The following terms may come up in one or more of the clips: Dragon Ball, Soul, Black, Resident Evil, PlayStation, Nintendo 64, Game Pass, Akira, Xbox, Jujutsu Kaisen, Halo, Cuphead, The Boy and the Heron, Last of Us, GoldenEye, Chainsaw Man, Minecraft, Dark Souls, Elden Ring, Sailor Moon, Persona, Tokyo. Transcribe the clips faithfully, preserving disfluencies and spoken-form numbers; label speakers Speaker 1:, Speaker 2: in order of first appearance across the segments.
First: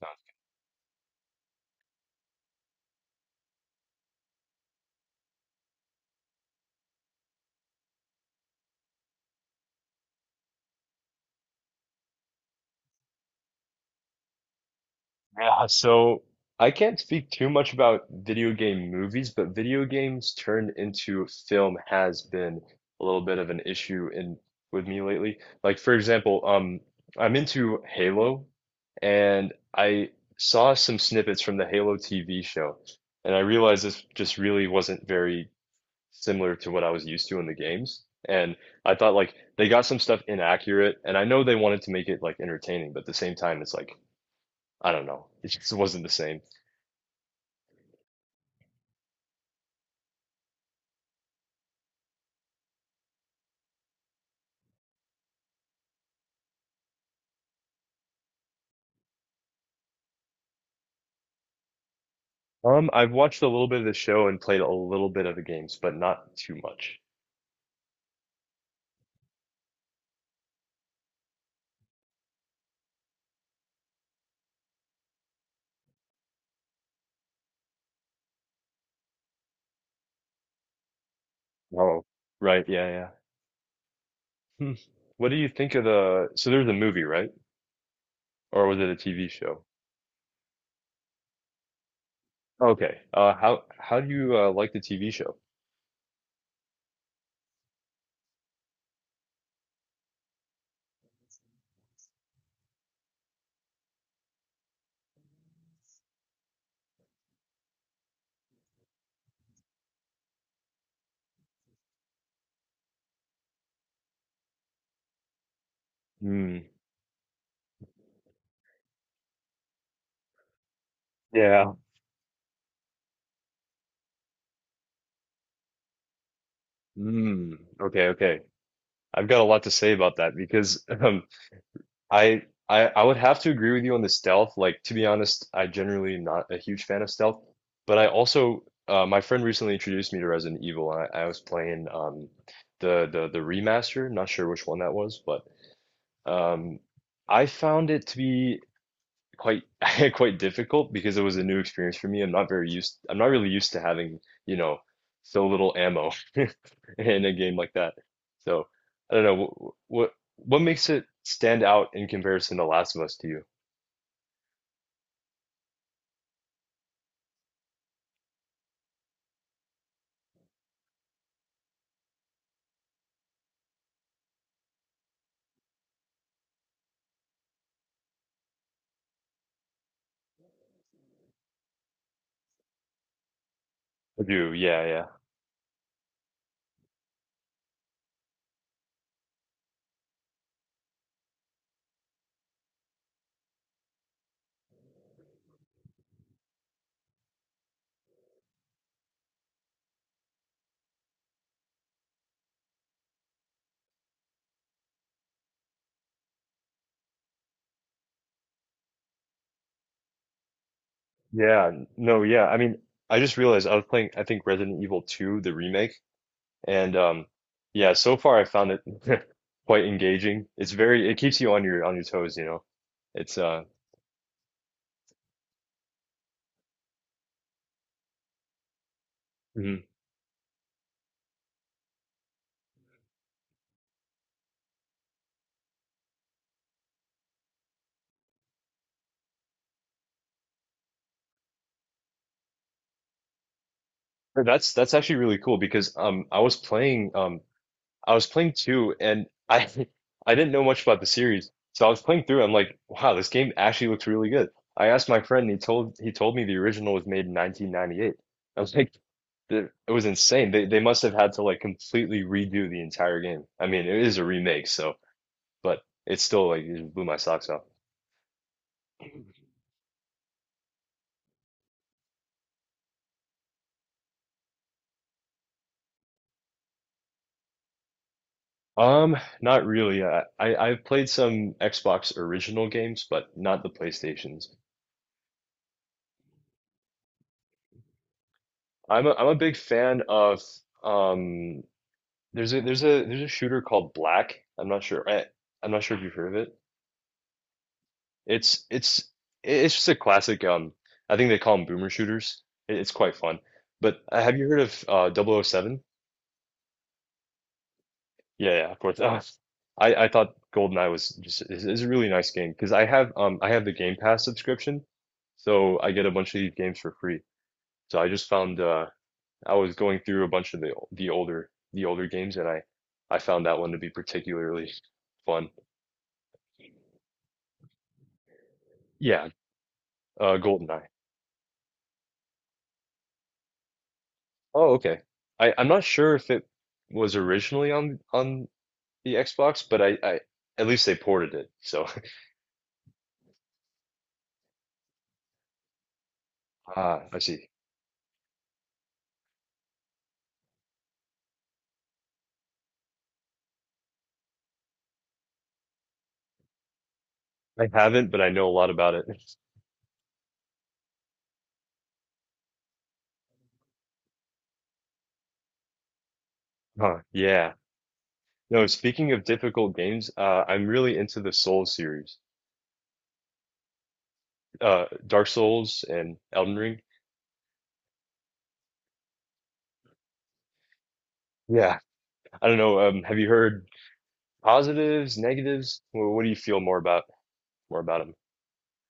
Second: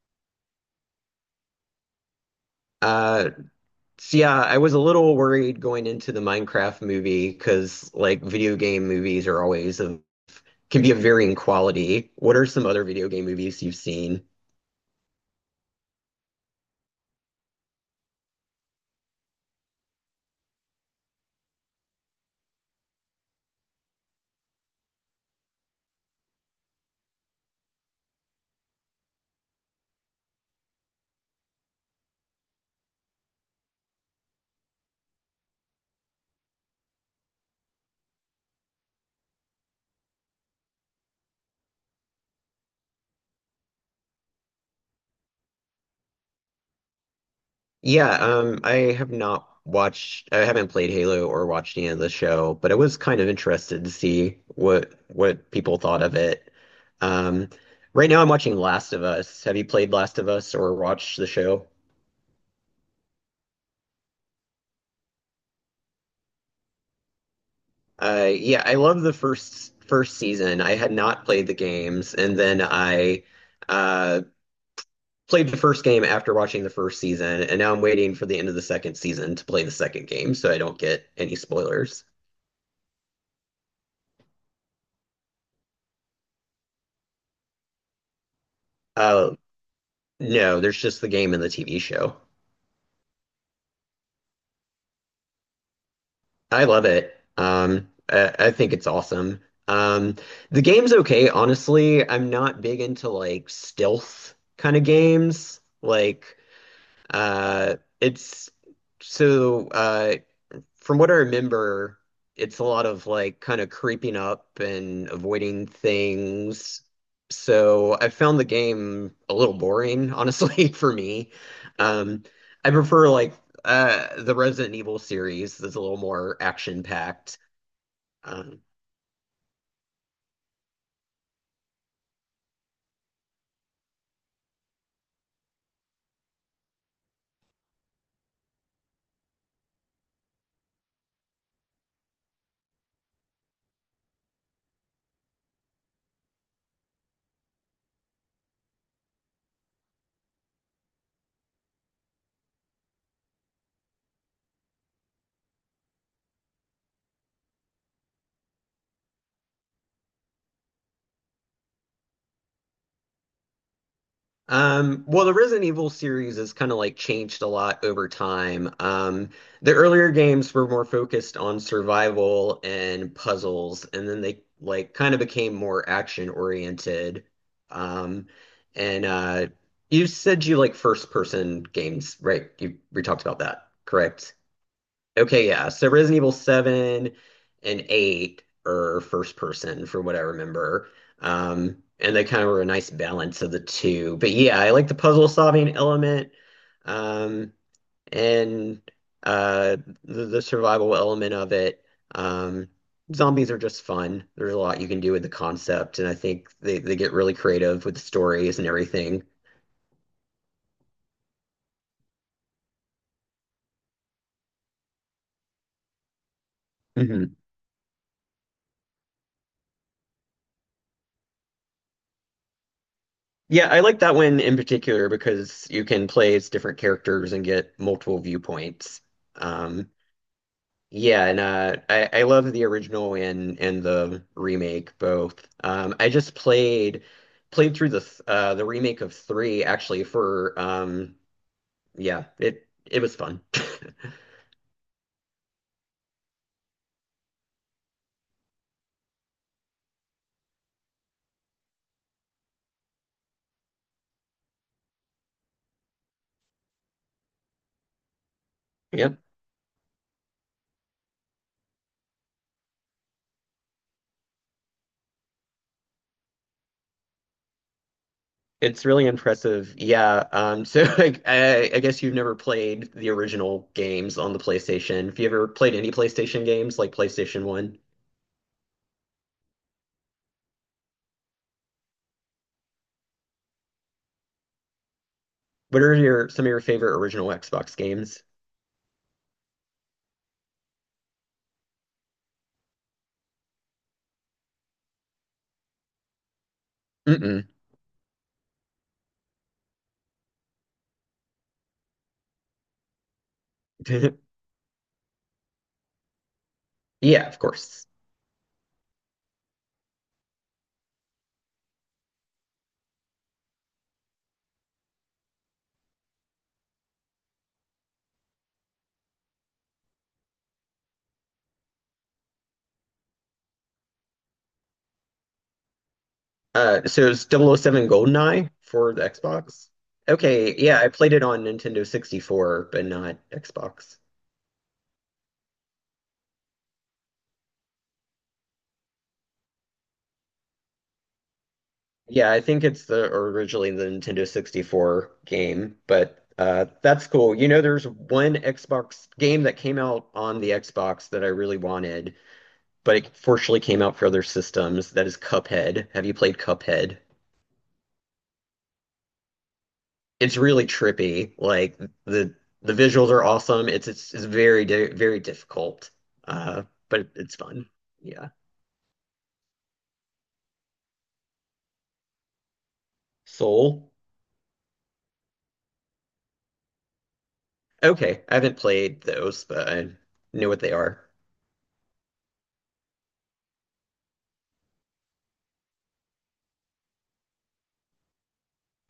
Speaker 1: Sounds-
Speaker 2: Uh, so yeah, I was a little worried going into the Minecraft movie because like video game movies are always a can be of varying quality. What are some other video game movies you've seen?
Speaker 1: Yeah, so I can't speak too much about video game movies, but video games turned into film has been a little bit of an issue in with me lately. Like for example, um, I'm into Halo, and I saw some snippets from the Halo T V show, and I realized this just really wasn't very similar to what I was used to in the games. And I thought like they got some stuff inaccurate, and I know they wanted to make it like entertaining, but at the same time, it's like I don't know. It just wasn't the same.
Speaker 2: Yeah, um, I have not watched, I haven't played Halo or watched any of the show, but I was kind of interested to see what what people thought of it. Um, right now I'm watching Last of Us. Have you played Last of Us or watched the show?
Speaker 1: Um, I've watched a little bit of the show and played a little bit of the games, but not too much.
Speaker 2: Uh, yeah, I love the first first season. I had not played the games, and then I uh, played the first game after watching the first season, and now I'm waiting for the end of the second season to play the second game, so I don't get any
Speaker 1: Oh,
Speaker 2: spoilers.
Speaker 1: right, yeah, yeah. Hmm. What do you think of the, So there's a movie, right? Or was it a T V
Speaker 2: Uh,
Speaker 1: show?
Speaker 2: no, there's just the game and the T V show.
Speaker 1: Okay. Uh, how how do you uh, like the T V show?
Speaker 2: I love it. Um, I, I think it's awesome. Um, the game's okay, honestly. I'm not big into like stealth kind of games. Like, uh, it's. So, uh, from what I remember, it's a lot of like kind of creeping up and avoiding
Speaker 1: Hmm.
Speaker 2: things. So I found the game a little boring, honestly, for me.
Speaker 1: Yeah.
Speaker 2: Um, I prefer like uh, the Resident Evil series that's a little more action packed.
Speaker 1: Hmm. Okay, okay. I've got a lot to say about that because um, I I I would have to agree with you on the stealth. Like to be honest, I generally am not a huge fan of stealth, but I also uh, my friend recently introduced me to Resident Evil, and I, I was playing um the the the remaster. Not sure which one that was, but um I found it to be quite quite difficult because it was a new experience for me. I'm not very used, I'm not really used to having, you know, so little ammo in a game like that. So I don't know what what makes it stand out in comparison to Last of Us to you?
Speaker 2: Um, well, the Resident Evil series has kind of like changed a lot over time. Um, the earlier games were more focused on survival and puzzles, and then they like kind of became more action oriented. Um, and uh, You said you like first person games, right? You we talked about that,
Speaker 1: I
Speaker 2: correct?
Speaker 1: do, yeah, yeah.
Speaker 2: Okay, yeah. So Resident Evil seven and eight are first person from what I remember. Um, and they kind of were a nice balance of the two. But yeah, I like the puzzle solving element, um, and uh, the, the survival element of it. Um, zombies are just fun. There's a lot you can do with the concept, and I think they, they get really creative with the stories and everything.
Speaker 1: Yeah, n- no, yeah. I mean, I just realized I was playing, I think Resident Evil two, the remake, and um yeah, so far I found it quite engaging. It's very it keeps you on your on your toes, you know. It's uh
Speaker 2: Yeah, I like that one in particular because you can play as different characters and get multiple viewpoints. Um, yeah, and uh, I, I love the original and and the remake both. Um, I just played played through the th- uh, the remake of three actually for um, yeah it it was fun.
Speaker 1: No, That's that's actually really cool because um I was playing um I was playing two, and I I didn't know much about the series. So I was playing through, I'm like, wow, this game actually looks really good. I asked my friend, and he told he told me the original was made in nineteen ninety-eight. I was like,
Speaker 2: Yep,
Speaker 1: "Th- It was insane. They they must have had to like completely redo the entire game. I mean, it is a remake, so but it's still like it just blew my socks off.
Speaker 2: it's really impressive. Yeah, um, so like, I I guess you've never played the original games on the PlayStation. Have you ever played any PlayStation games like PlayStation One?
Speaker 1: Um, not really. I, I I've played some Xbox original games, but not the PlayStations.
Speaker 2: What are your some of your favorite original Xbox games?
Speaker 1: I'm a, I'm a big fan of um there's a there's a there's a shooter called Black. I'm not sure. I, I'm not sure if you've heard of it.
Speaker 2: Mm-mm.
Speaker 1: It's it's it's just a classic um I think they call them boomer shooters. It, it's quite fun. But uh, have you heard of uh double oh seven?
Speaker 2: Yeah, of course.
Speaker 1: Yeah, yeah, of course. Uh, I I thought GoldenEye was just is, is a really nice game because I have um I have the Game Pass subscription. So I get a bunch of these games for free. So I just found uh I was going through a bunch of the the older the older games, and I I found that one to be particularly fun.
Speaker 2: Uh, so it's double oh double oh seven GoldenEye for the
Speaker 1: Yeah,
Speaker 2: Xbox.
Speaker 1: uh,
Speaker 2: Okay, yeah,
Speaker 1: GoldenEye.
Speaker 2: I played it on Nintendo sixty-four, but not Xbox.
Speaker 1: Oh, okay. I I'm not sure if it was originally on on the Xbox, but I I at least they ported it. So
Speaker 2: Yeah, I think it's the or originally the Nintendo sixty-four game, but uh,
Speaker 1: ah,
Speaker 2: that's
Speaker 1: I
Speaker 2: cool.
Speaker 1: see.
Speaker 2: You know, there's one Xbox game that came out on the Xbox that I really wanted, but it fortunately came out for other systems. That is Cuphead. Have you played Cuphead?
Speaker 1: I haven't, but I know a lot about it.
Speaker 2: It's really trippy. Like the the visuals are awesome. It's it's, it's very di very difficult, uh,
Speaker 1: Huh,
Speaker 2: but it- it's
Speaker 1: yeah.
Speaker 2: fun. Yeah,
Speaker 1: No, speaking of difficult games, uh, I'm really into the Souls series,
Speaker 2: Soul.
Speaker 1: uh, Dark Souls and Elden Ring.
Speaker 2: Okay, I haven't played those, but I know what they are.
Speaker 1: Yeah. I don't know. Um, have you heard? Positives, negatives. Well, what do you feel more about more about them?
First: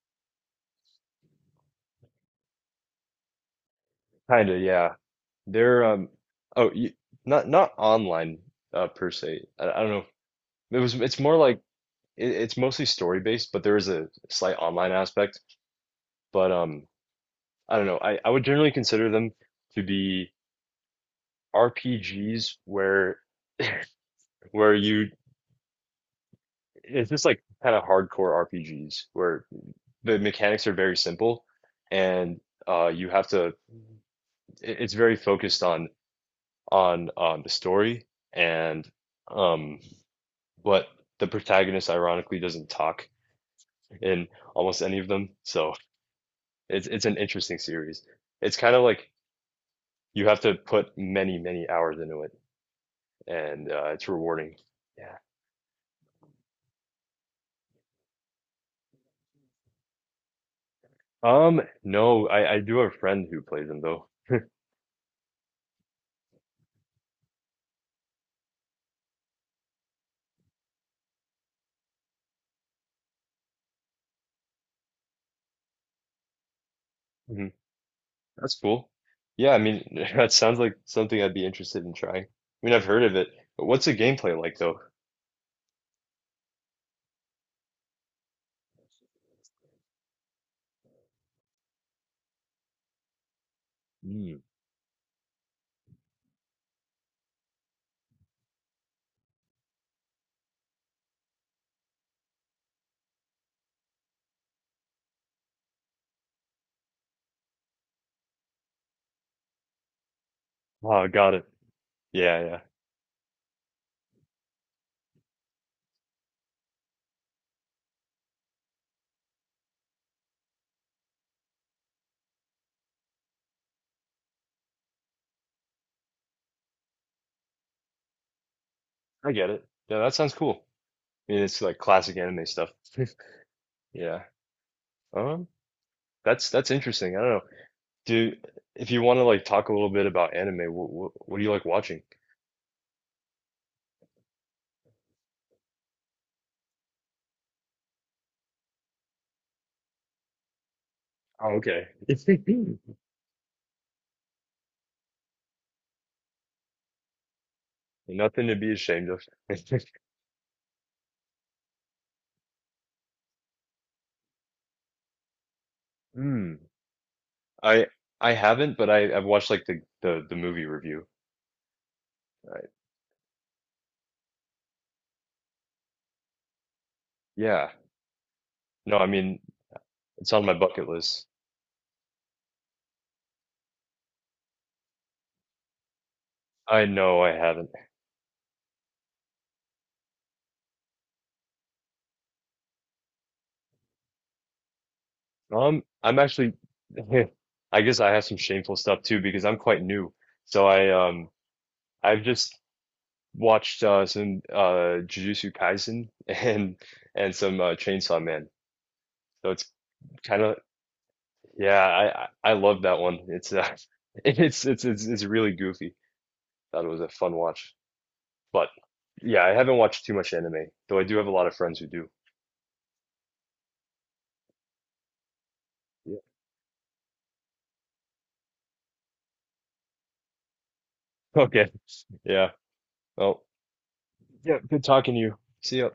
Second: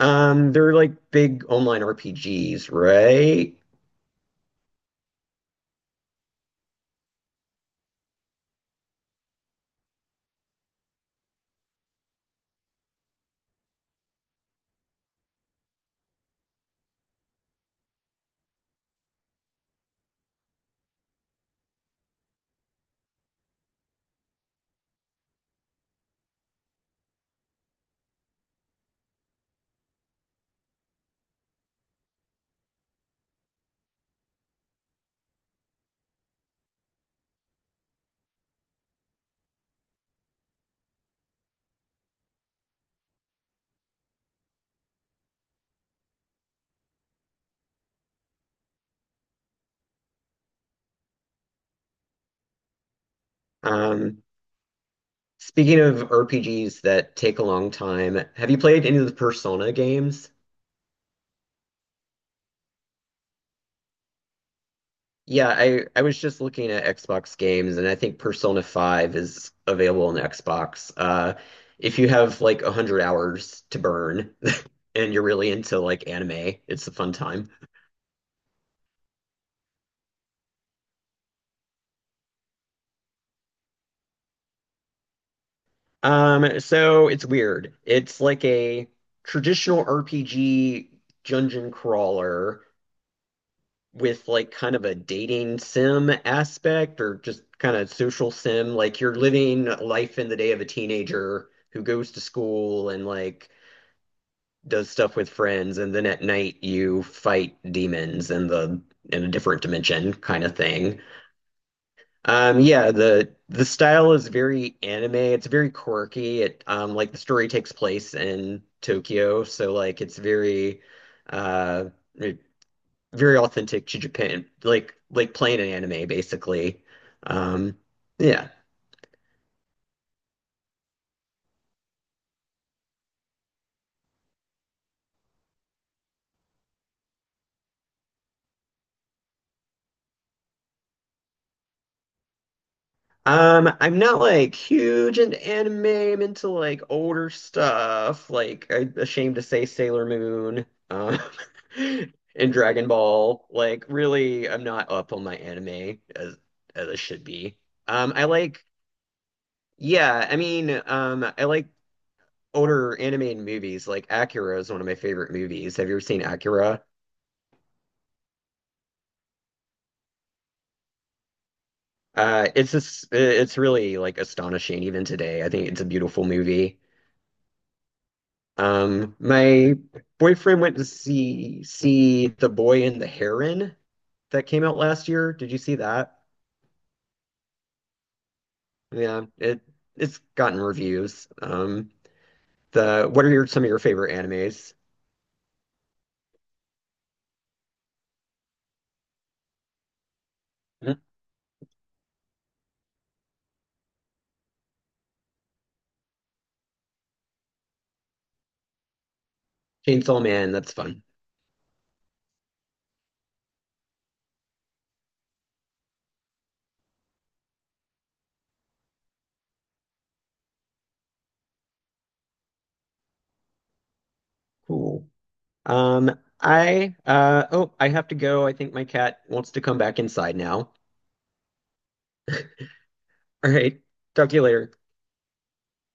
Speaker 2: Um, they're like big online R P Gs, right?
Speaker 1: Kind of, yeah. They're um oh, you, not not online uh per se. I, I don't know. It was it's more like it, it's mostly story based, but there is a slight online aspect. But um I don't know. I I would generally consider them to be R P Gs where where you, it's just like kind of hardcore R P Gs where the mechanics are very simple, and uh you have to, it- it's very focused on on um, the story, and um, but the protagonist ironically doesn't talk in almost any of them, so it's it's an interesting series. It's kind of like you have to put many, many hours into it, and uh, it's
Speaker 2: Um,
Speaker 1: rewarding. Yeah.
Speaker 2: Speaking of R P Gs that take a long time, have you played any of the Persona games?
Speaker 1: Um no, I I do have a friend who plays them, though.
Speaker 2: Yeah, I I was just looking at Xbox games, and I think Persona five is available on Xbox. Uh, if you have like one hundred hours to burn and you're really into like anime, it's a fun
Speaker 1: Hmm,
Speaker 2: time.
Speaker 1: that's cool. Yeah, I mean, that sounds like something I'd be interested in trying. I mean, I've heard of it, but what's the gameplay like, though?
Speaker 2: Um, so it's weird. It's like a traditional R P G dungeon crawler with
Speaker 1: Mm.
Speaker 2: like kind of a dating sim aspect or just kind of social sim. Like you're living life in the day of a teenager who goes to school and like does stuff with friends, and then at night you fight demons in the in a different dimension kind of thing.
Speaker 1: Oh, got it. Yeah, yeah.
Speaker 2: Um, yeah, the the style is very anime. It's very quirky. It um, Like the story takes place in Tokyo, so like it's very uh, it- very authentic to Japan, like like playing an anime basically. Um, yeah.
Speaker 1: I get it. Yeah, that sounds cool. It's like classic anime stuff. Yeah. Um, that's that's interesting. I don't know. Do If you want to like talk a little bit about anime, what what, what do you like watching?
Speaker 2: Um, I'm not like huge into anime. I'm into like older stuff, like I'm ashamed to say Sailor Moon, um,
Speaker 1: Oh, okay. It's
Speaker 2: and Dragon Ball. Like, really, I'm not up on my anime as as I should be. Um, I
Speaker 1: Nothing to
Speaker 2: like,
Speaker 1: be ashamed of.
Speaker 2: yeah, I mean, um, I like older animated movies. Like Akira is one of my favorite movies. Have you ever seen
Speaker 1: Hmm.
Speaker 2: Akira?
Speaker 1: I I haven't, but I I've watched like the the the movie review.
Speaker 2: Uh,
Speaker 1: Right.
Speaker 2: it's just, it's really like astonishing even today. I think it's a beautiful movie.
Speaker 1: Yeah. No, I
Speaker 2: Um,
Speaker 1: mean,
Speaker 2: my
Speaker 1: it's on my
Speaker 2: boyfriend went to
Speaker 1: bucket list.
Speaker 2: see see The Boy and the Heron that came out last year. Did you see that?
Speaker 1: I know I haven't.
Speaker 2: Yeah, it it's gotten reviews. Um, the What are your some of your favorite animes?
Speaker 1: Um, I'm actually. I guess I have some shameful stuff too because I'm quite new. So I
Speaker 2: Mhm.
Speaker 1: um I've just watched uh, some uh, Jujutsu Kaisen and and some uh, Chainsaw Man. So it's
Speaker 2: Chainsaw
Speaker 1: kind
Speaker 2: Man,
Speaker 1: of
Speaker 2: that's fun.
Speaker 1: Yeah, I I I love that one. It's uh, it's it's it's it's really goofy. Thought it was a fun watch, but yeah, I haven't watched too much anime, though I do have a lot of friends who do.
Speaker 2: Cool. Um.
Speaker 1: Yeah.
Speaker 2: I uh oh, I have to go. I think my cat wants to come back inside now.
Speaker 1: Okay. Yeah. Well,
Speaker 2: All right. Talk to you
Speaker 1: yeah.
Speaker 2: later.
Speaker 1: Good talking to you. See ya.